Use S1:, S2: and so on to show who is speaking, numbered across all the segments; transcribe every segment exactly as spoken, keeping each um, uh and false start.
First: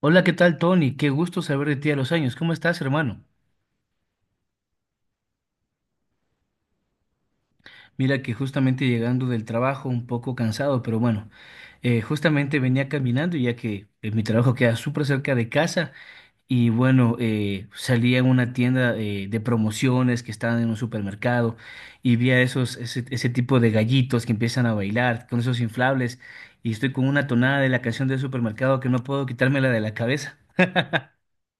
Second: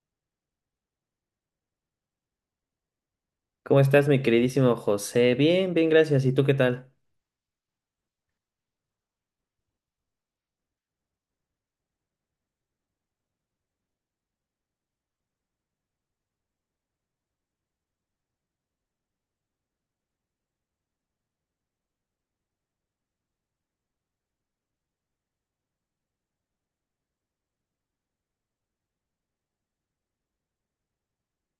S1: Hola, ¿qué tal, Tony? Qué gusto saber de ti a los años. ¿Cómo estás, hermano?
S2: ¿Cómo estás, mi queridísimo José? Bien, bien, gracias. ¿Y tú qué tal?
S1: Mira que justamente llegando del trabajo, un poco cansado, pero bueno, eh, justamente venía caminando ya que eh, mi trabajo queda súper cerca de casa y bueno, eh, salí a una tienda eh, de promociones que estaban en un supermercado y vi a esos, ese, ese tipo de gallitos que empiezan a bailar con esos inflables y estoy con una tonada de la canción del supermercado que no puedo quitármela de la cabeza.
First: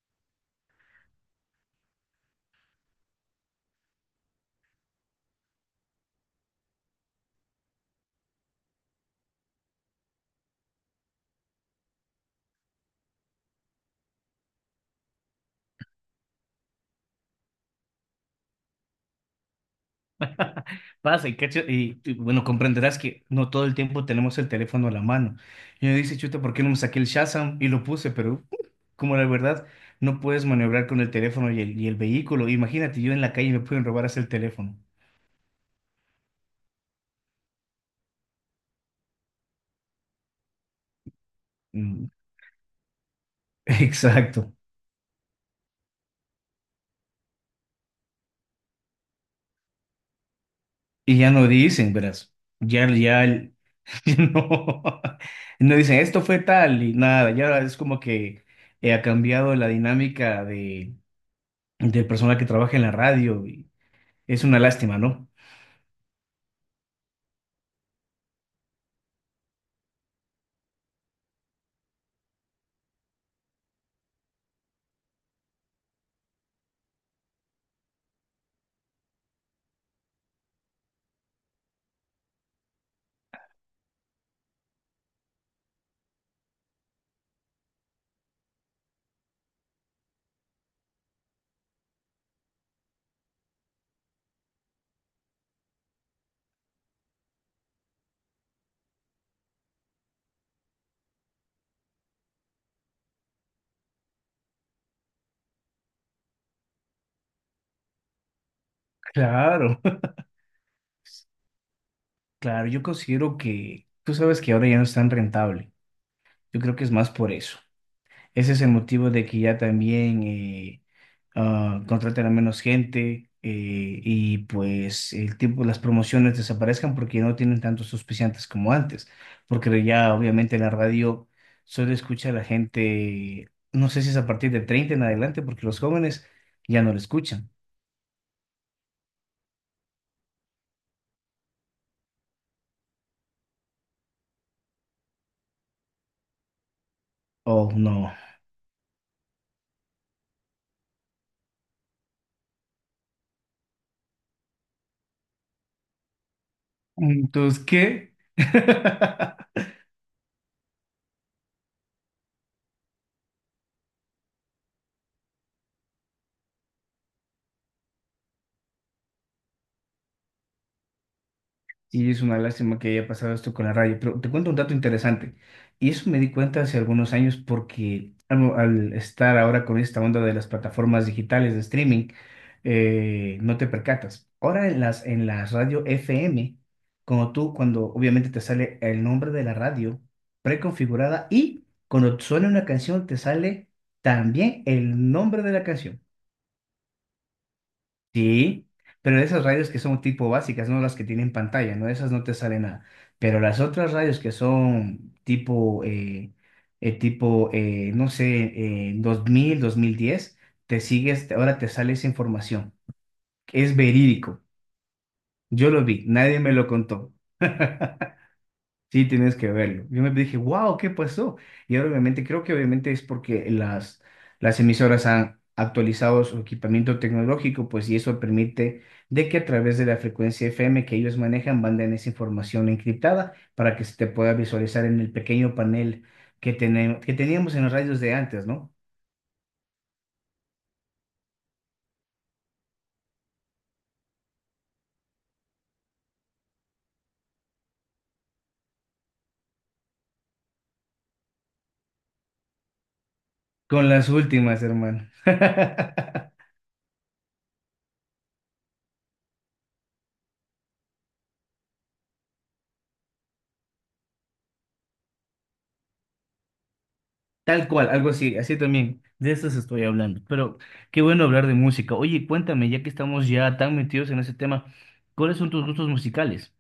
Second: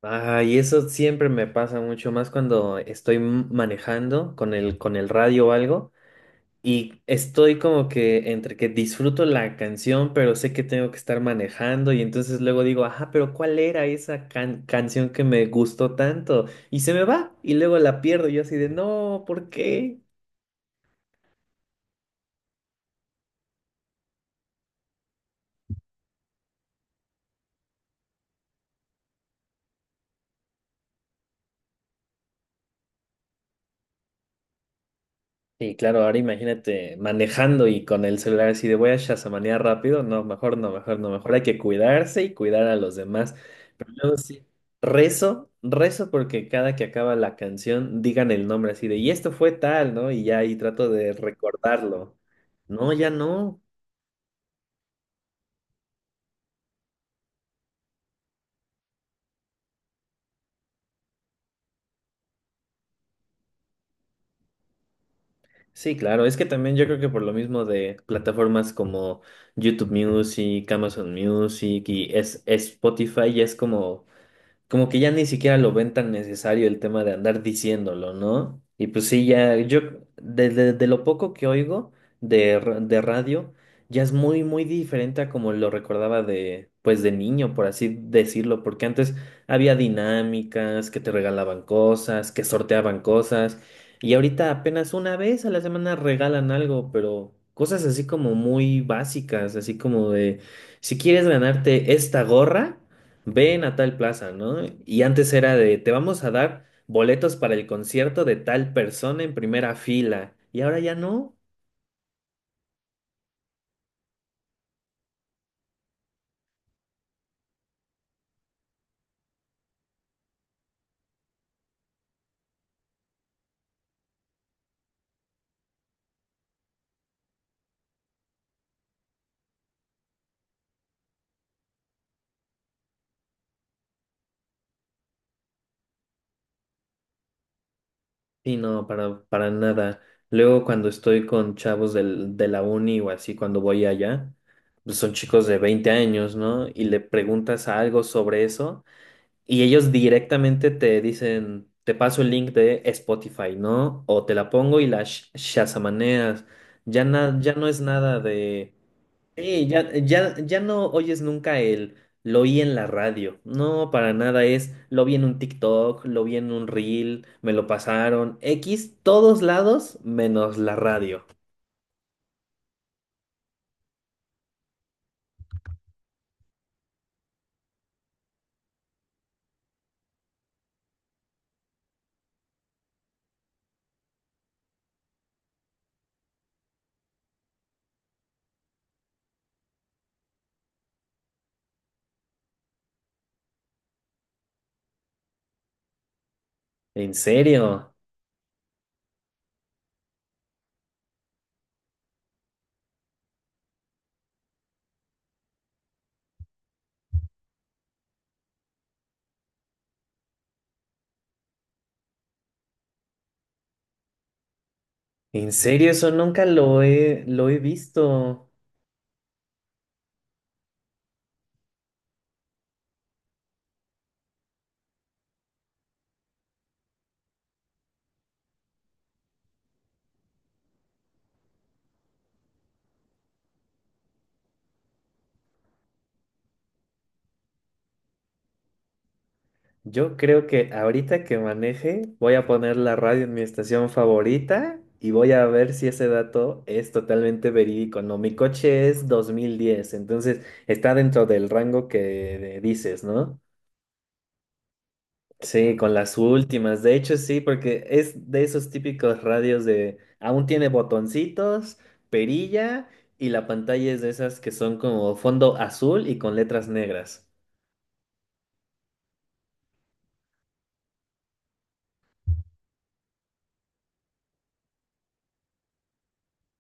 S2: Ay, eso siempre me pasa mucho más cuando estoy m- manejando con el, con el radio o algo y estoy como que entre que disfruto la canción, pero sé que tengo que estar manejando y entonces luego digo, ajá, pero ¿cuál era esa can- canción que me gustó tanto? Y se me va y luego la pierdo y yo así de, no, ¿por qué?
S1: Pasa y, cacho- y, y, bueno, comprenderás que no todo el tiempo tenemos el teléfono a la mano. Y me dice, chuta, ¿por qué no me saqué el Shazam? Y lo puse, pero uh, como la verdad, no puedes maniobrar con el teléfono y el, y el vehículo. Imagínate, yo en la calle me pueden robar hasta el teléfono.
S2: Sí, claro, ahora imagínate manejando y con el celular así de voy a shazamanear rápido. No, mejor no, mejor no, mejor hay que
S1: Mm.
S2: cuidarse y cuidar a los demás. Pero luego sí,
S1: Exacto.
S2: rezo, rezo porque cada que acaba la canción digan el nombre así de y esto fue tal, ¿no? Y ya ahí trato de
S1: Y ya no dicen,
S2: recordarlo.
S1: verás. Ya,
S2: No, ya
S1: ya, el-
S2: no.
S1: ya no, no dicen, esto fue tal y nada. Ya es como que eh, ha cambiado la dinámica de, del personal que trabaja en la radio. Y es una lástima, ¿no?
S2: Sí, claro, es que también yo creo que por lo mismo de plataformas como YouTube Music, Amazon Music y es, es Spotify, ya es como. Como que ya ni siquiera lo ven tan necesario el tema de andar diciéndolo, ¿no? Y pues sí, ya yo, de, de- de lo poco que oigo de, ra- de radio, ya es muy, muy diferente a como lo recordaba de, pues de niño, por así decirlo, porque antes había dinámicas, que te regalaban cosas, que sorteaban cosas, y ahorita apenas una vez a la semana regalan algo, pero cosas así como muy básicas, así como de, si quieres ganarte esta gorra, ven a tal plaza, ¿no? Y antes era de, te vamos a dar boletos para el concierto de tal persona en primera
S1: Claro.
S2: fila. Y ahora ya no.
S1: Claro, yo considero que tú sabes que ahora ya no es tan rentable. Yo creo que es más por eso. Ese es el motivo de que ya también eh, ah, contraten a menos gente, eh, y pues el tiempo, las promociones desaparezcan porque no tienen tantos auspiciantes como antes. Porque ya obviamente en la radio solo escucha a la gente, no sé si es a partir de treinta en adelante, porque los jóvenes ya no lo escuchan.
S2: Y no, para, para nada. Luego cuando estoy con chavos del, de la uni o así, cuando voy allá, pues son chicos de veinte años, ¿no? Y le preguntas
S1: Oh,
S2: algo
S1: no.
S2: sobre eso y ellos directamente te dicen, te paso el link de Spotify, ¿no? O te la pongo y la sh- shazamaneas. Ya, na- ya
S1: Entonces,
S2: no es
S1: ¿qué?
S2: nada de... Sí, ya, ya, ya no oyes nunca el lo oí en la radio. No, para nada es lo vi en un TikTok, lo vi en un reel, me lo pasaron. X, todos lados menos la radio.
S1: Y es una lástima que haya pasado esto con la radio, pero te cuento un dato interesante. Y eso me di cuenta hace algunos años porque al, al estar ahora con esta onda de las plataformas digitales de streaming, eh, no te percatas. Ahora en las, en las radio F M, como tú, cuando obviamente te sale el nombre de la radio preconfigurada y cuando suena una canción te sale también el nombre de la canción.
S2: ¿En serio?
S1: Sí, pero de esas radios que son tipo básicas, no las que tienen pantalla, no, esas no te sale nada. Pero las otras radios que son tipo, eh, eh, tipo, eh, no sé, eh, dos mil dos mil diez te sigues, ahora te sale esa información. Es verídico.
S2: ¿En
S1: Yo lo
S2: serio?
S1: vi,
S2: Eso
S1: nadie
S2: nunca
S1: me lo
S2: lo
S1: contó.
S2: he, lo he visto.
S1: Sí, tienes que verlo. Yo me dije, wow, ¿qué pasó? Y ahora obviamente creo que obviamente es porque las, las emisoras han actualizado su equipamiento tecnológico, pues y eso permite de que a través de la frecuencia F M que ellos manejan, manden esa información encriptada para que se te pueda visualizar en el pequeño panel que, tenemos, que teníamos en los radios de antes, ¿no?
S2: Yo creo que ahorita que maneje, voy a poner la radio en mi estación favorita y voy a ver si ese dato es totalmente verídico. No, mi coche es dos mil diez, entonces está dentro del rango que dices, ¿no?
S1: Con las últimas, hermano.
S2: Sí, con las últimas. De hecho, sí, porque es de esos típicos radios de aún tiene botoncitos, perilla y la pantalla es de esas que son como fondo azul y con letras negras.
S1: Tal cual, algo así, así también. De eso se estoy hablando. Pero qué bueno hablar de música. Oye, cuéntame, ya que estamos ya tan metidos en ese tema, ¿cuáles son tus gustos musicales?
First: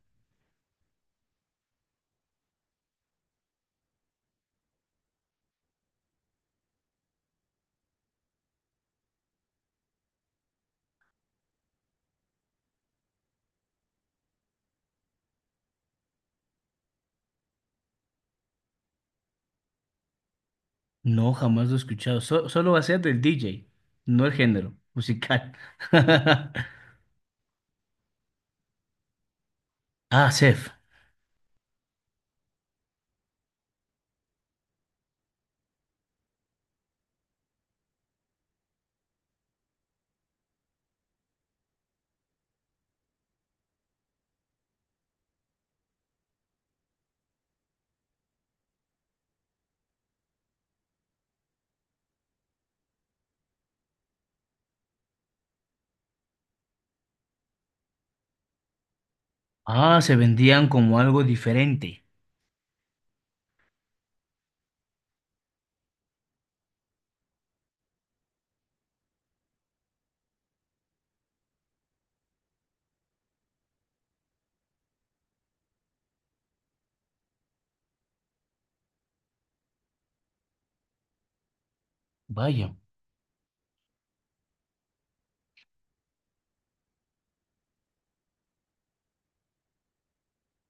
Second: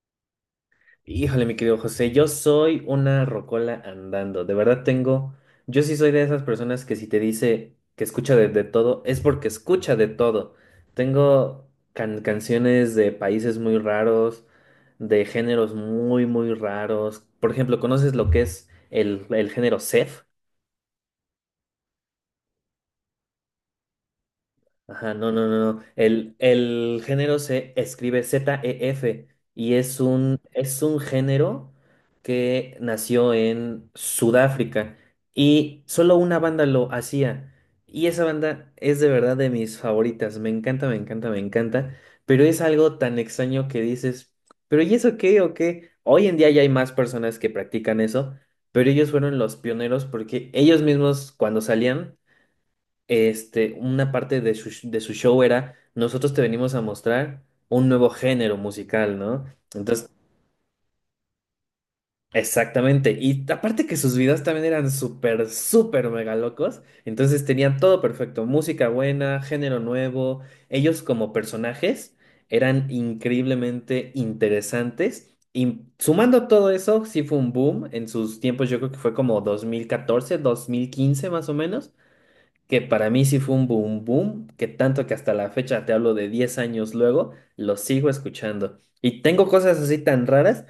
S2: Híjole, mi querido José, yo soy una rocola andando. De verdad tengo, yo sí soy de esas personas que si te dice que escucha de, de todo, es porque escucha de todo. Tengo can- canciones de países muy raros, de géneros muy, muy raros. Por ejemplo, ¿conoces lo que es el, el género Seth?
S1: No, jamás lo he escuchado. So- solo va a ser del D J, no el género
S2: Ajá, no, no,
S1: musical.
S2: no, no. El, el género se escribe Z-E-F y es
S1: Ah,
S2: un,
S1: Sef.
S2: es un género que nació en Sudáfrica y solo una banda lo hacía. Y esa banda es de verdad de mis favoritas. Me encanta, me encanta, me encanta. Pero es algo tan extraño que dices, ¿pero y eso qué o qué? Hoy en día ya hay más personas que practican eso, pero ellos fueron los pioneros porque ellos mismos cuando salían este, una parte de su, de su show era, nosotros te venimos a mostrar un nuevo género musical, ¿no?
S1: Ah,
S2: Entonces,
S1: se vendían como algo diferente.
S2: exactamente. Y aparte que sus videos también eran súper, súper mega locos. Entonces tenían todo perfecto, música buena, género nuevo. Ellos como personajes eran increíblemente interesantes. Y sumando todo eso, sí fue un boom en sus tiempos, yo creo que fue como dos mil catorce, dos mil quince más o menos,
S1: Vaya,
S2: que para mí sí fue un boom boom, que tanto que hasta la fecha, te hablo de diez años luego, lo sigo escuchando. Y tengo cosas así tan raras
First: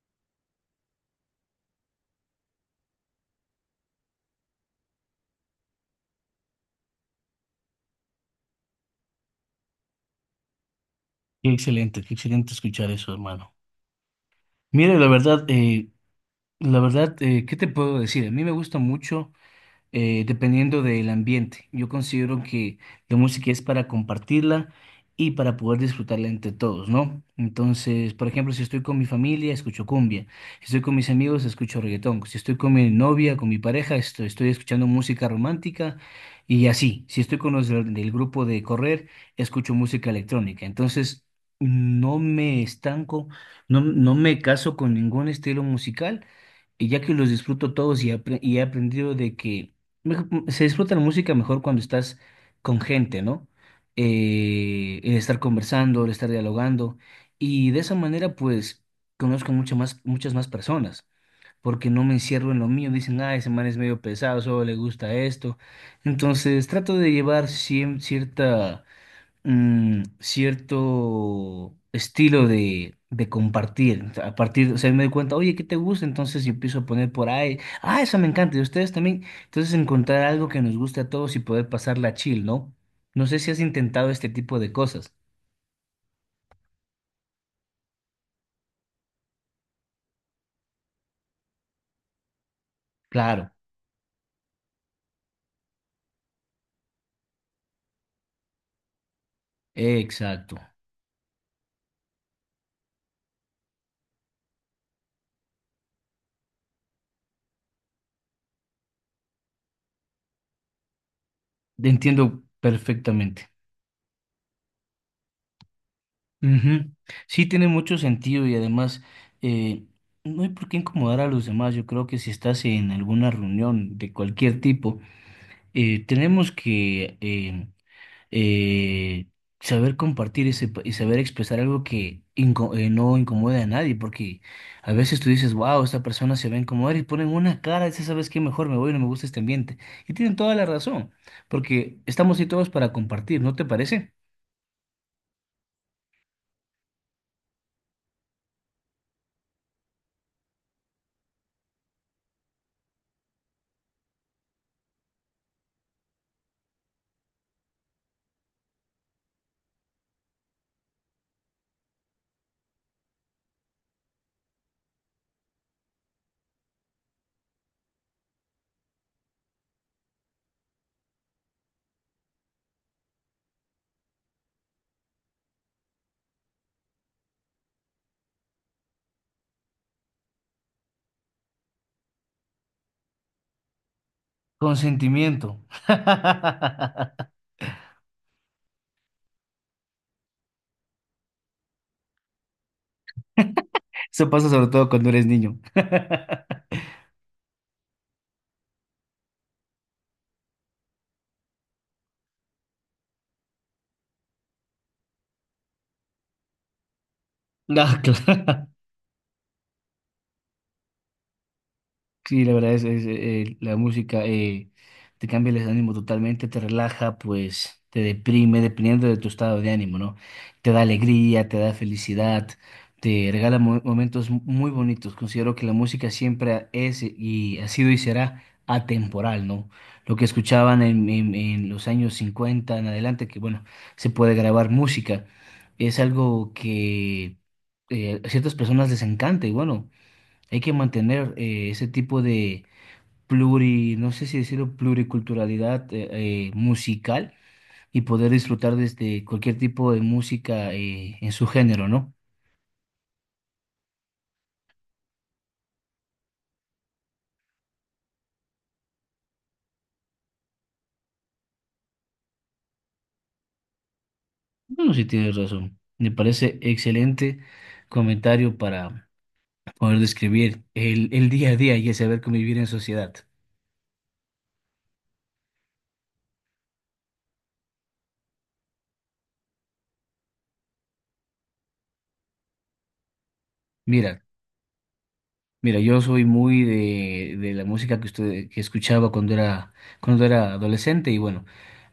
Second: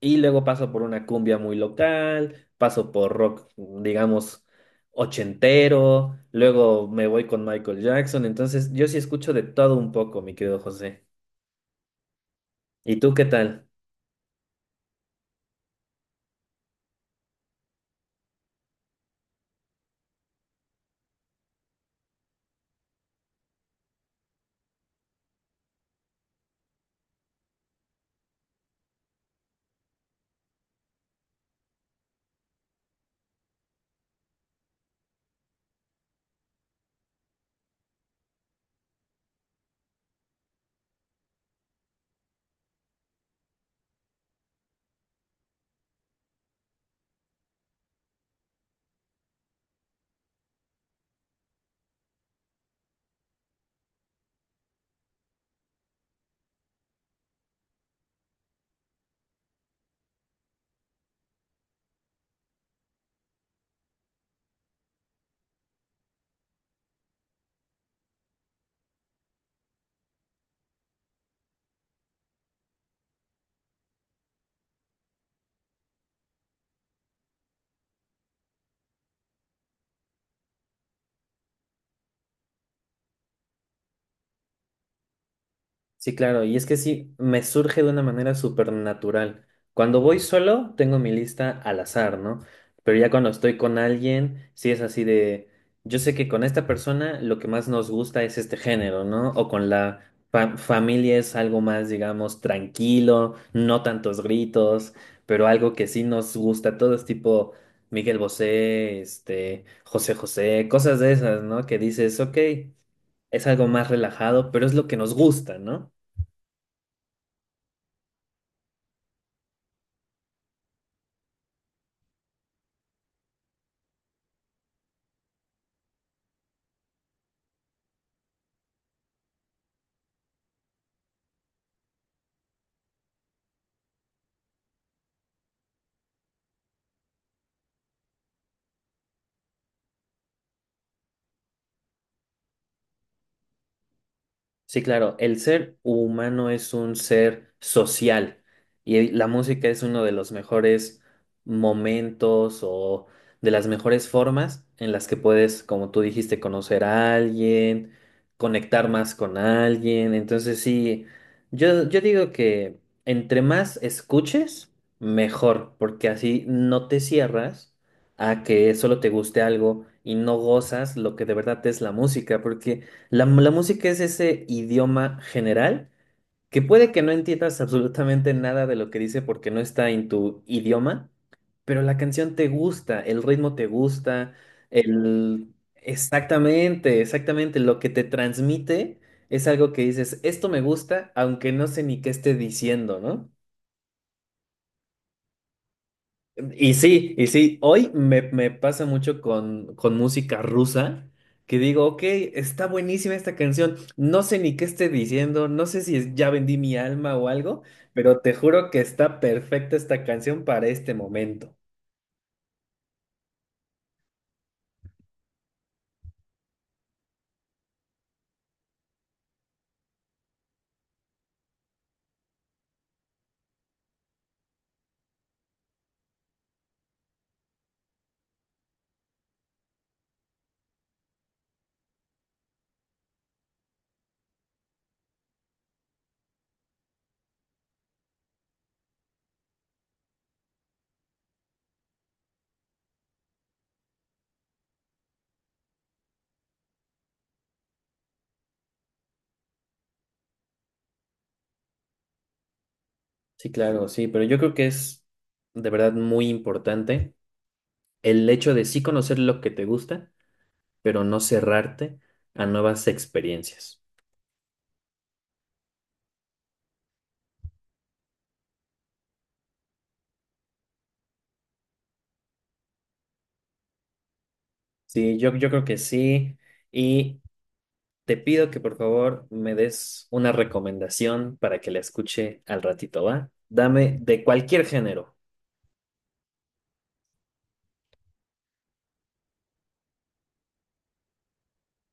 S2: y luego paso por una cumbia muy local, paso por rock, digamos, ochentero, luego me voy con Michael Jackson, entonces yo sí escucho de todo un poco, mi querido José.
S1: qué excelente, qué excelente escuchar
S2: ¿Y tú
S1: eso,
S2: qué
S1: hermano.
S2: tal?
S1: Mira, la verdad, eh, la verdad, eh, ¿qué te puedo decir? A mí me gusta mucho. Eh, dependiendo del ambiente. Yo considero que la música es para compartirla y para poder disfrutarla entre todos, ¿no? Entonces, por ejemplo, si estoy con mi familia, escucho cumbia. Si estoy con mis amigos, escucho reggaetón. Si estoy con mi novia, con mi pareja, esto- estoy, escuchando música romántica y así. Si estoy con los del, del grupo de correr, escucho música electrónica. Entonces, no me estanco, no, no me caso con ningún estilo musical y ya que los disfruto todos, y, apre- y he aprendido de que mejo- se disfruta la música mejor cuando estás con gente, ¿no? Eh, el estar conversando, el estar dialogando, y de esa manera pues conozco mucho más, muchas más personas porque no me encierro en lo mío, dicen, ah, ese man es medio pesado, solo le gusta esto. Entonces trato de llevar cien- cierta, mm, cierto estilo de, de compartir. O sea, a partir, o sea, me doy cuenta, oye, ¿qué te gusta? Entonces yo empiezo a poner por ahí, ah, eso me encanta, y ustedes también. Entonces encontrar algo que nos guste a todos y poder pasarla chill, ¿no? No sé si has intentado este tipo de cosas.
S2: Sí, claro, y es que sí, me surge de una manera súper natural. Cuando voy solo, tengo mi lista al azar, ¿no? Pero ya cuando
S1: Claro,
S2: estoy con alguien, sí es así de, yo sé que con esta persona lo que más nos gusta es este género, ¿no? O con la fa-
S1: exacto.
S2: familia es algo más, digamos, tranquilo, no tantos gritos, pero algo que sí nos gusta, todo es tipo Miguel Bosé, este, José José, cosas de esas, ¿no? Que dices, ok,
S1: Entiendo
S2: es
S1: perfectamente.
S2: algo más relajado, pero es lo que nos gusta, ¿no?
S1: Ujú. Sí, tiene mucho sentido y además, eh, no hay por qué incomodar a los demás. Yo creo que si estás en alguna reunión de cualquier tipo, eh, tenemos que eh, eh, saber compartir ese pa- y saber expresar algo que inco- eh, no incomode a nadie, porque a veces tú dices, wow, esta persona se ve a incomodar y ponen una cara, dice, ¿sabes qué? Mejor me voy, no me gusta este ambiente. Y tienen toda la razón, porque estamos ahí todos para compartir, ¿no te parece?
S2: Sí, claro, el ser humano es un ser social y la música es uno de los mejores momentos o de las mejores formas en las que puedes, como tú dijiste, conocer a alguien, conectar más con alguien. Entonces, sí, yo, yo digo que entre más escuches, mejor, porque así no te cierras a que solo te guste algo y no gozas lo que de verdad es la música, porque... La, la música es ese idioma general que puede que no entiendas absolutamente nada de lo que dice porque no está en tu idioma, pero la canción te gusta, el ritmo te gusta, el...
S1: Consentimiento.
S2: Exactamente, exactamente, lo que te transmite es algo que dices, esto me gusta, aunque no sé ni qué esté diciendo, ¿no?
S1: Eso pasa sobre todo cuando eres niño.
S2: Y sí, y sí, hoy me, me pasa mucho con, con música rusa, que digo, ok, está buenísima esta canción, no sé ni qué esté diciendo, no sé si es ya vendí mi alma o algo,
S1: No,
S2: pero te
S1: claro.
S2: juro que está perfecta esta canción para este momento.
S1: Sí, la verdad es, es, eh, la música eh, te cambia el ánimo totalmente, te relaja, pues te deprime, dependiendo de tu estado de ánimo, ¿no? Te da alegría, te da felicidad, te regala mo- momentos mu- muy bonitos. Considero que la música siempre es y ha sido y será atemporal, ¿no? Lo que escuchaban en, en- en los años cincuenta en adelante, que bueno, se puede grabar música, es algo que, eh, a ciertas personas les encanta y bueno. Hay que mantener, eh, ese tipo de pluri, no sé si decirlo, pluriculturalidad eh, eh, musical, y poder disfrutar desde cualquier tipo de música, eh, en su género, ¿no?
S2: Sí, claro, sí, pero yo creo que es de verdad muy importante el hecho de sí conocer lo que te gusta, pero no cerrarte a nuevas experiencias.
S1: Bueno, sí tienes razón. Me parece excelente comentario para poder describir el, el día a día y el saber convivir en sociedad.
S2: Sí, yo, yo creo que sí. Te pido que por favor me des una recomendación para que la escuche al ratito, ¿va? Dame de
S1: Mira,
S2: cualquier género.
S1: mira, yo soy muy de, de la música que usted, que escuchaba cuando era, cuando era adolescente y bueno.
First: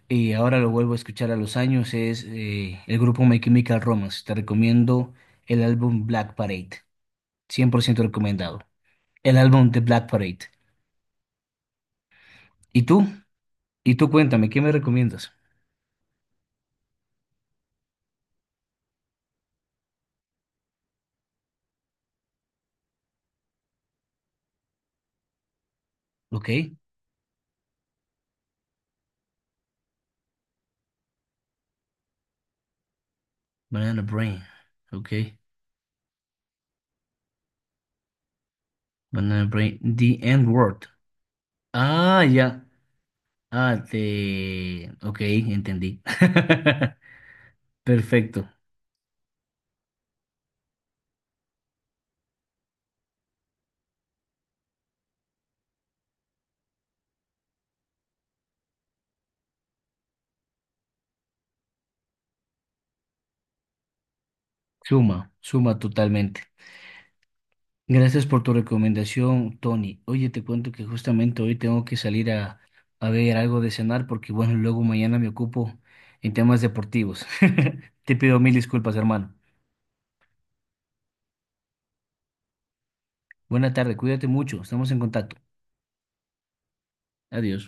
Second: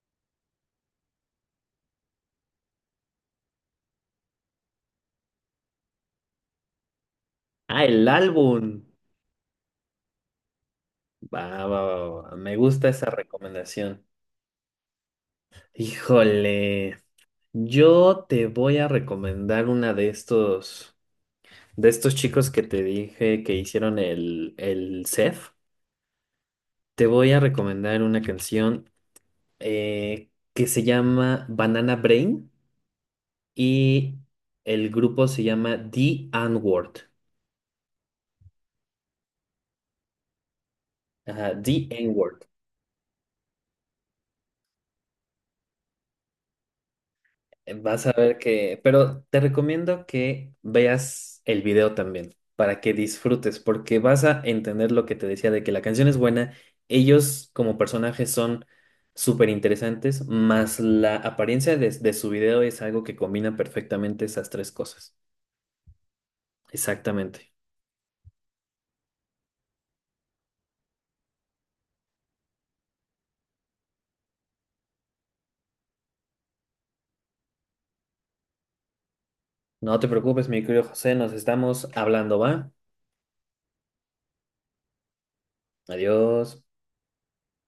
S1: Y ahora lo vuelvo a escuchar a los años, es eh, el grupo My Chemical Romance. Te recomiendo el álbum Black Parade, cien
S2: Ah,
S1: por ciento
S2: el
S1: recomendado.
S2: álbum.
S1: El álbum de Black Parade.
S2: Va, va, va, va. Me
S1: ¿Y
S2: gusta
S1: tú?
S2: esa
S1: ¿Y
S2: recomendación.
S1: tú cuéntame, qué me recomiendas?
S2: Híjole, yo te voy a recomendar una de estos, de estos chicos que te dije que hicieron el, el C E F.
S1: Ok,
S2: Te voy a recomendar una canción eh, que se llama Banana Brain.
S1: Banana
S2: Y
S1: Brain.
S2: el grupo
S1: Ok,
S2: se llama The N-Word.
S1: Banana Brain. The End Word.
S2: Ajá, The
S1: Ah,
S2: N-Word.
S1: ya. Ah, te... Ok, entendí.
S2: Eh, Vas a ver
S1: Perfecto.
S2: que, pero te recomiendo que veas el video también para que disfrutes, porque vas a entender lo que te decía de que la canción es buena. Ellos como personajes son súper interesantes, más la apariencia de, de su video es algo que combina perfectamente esas tres cosas.
S1: Suma, suma totalmente.
S2: Exactamente.
S1: Gracias por tu recomendación, Tony. Oye, te cuento que justamente hoy tengo que salir a, a ver algo de cenar porque, bueno, luego mañana me ocupo en temas deportivos. Te pido mil disculpas, hermano.
S2: No te preocupes, mi querido José, nos estamos hablando, ¿va?
S1: Buena tarde, cuídate mucho, estamos en contacto.
S2: Adiós.
S1: Adiós.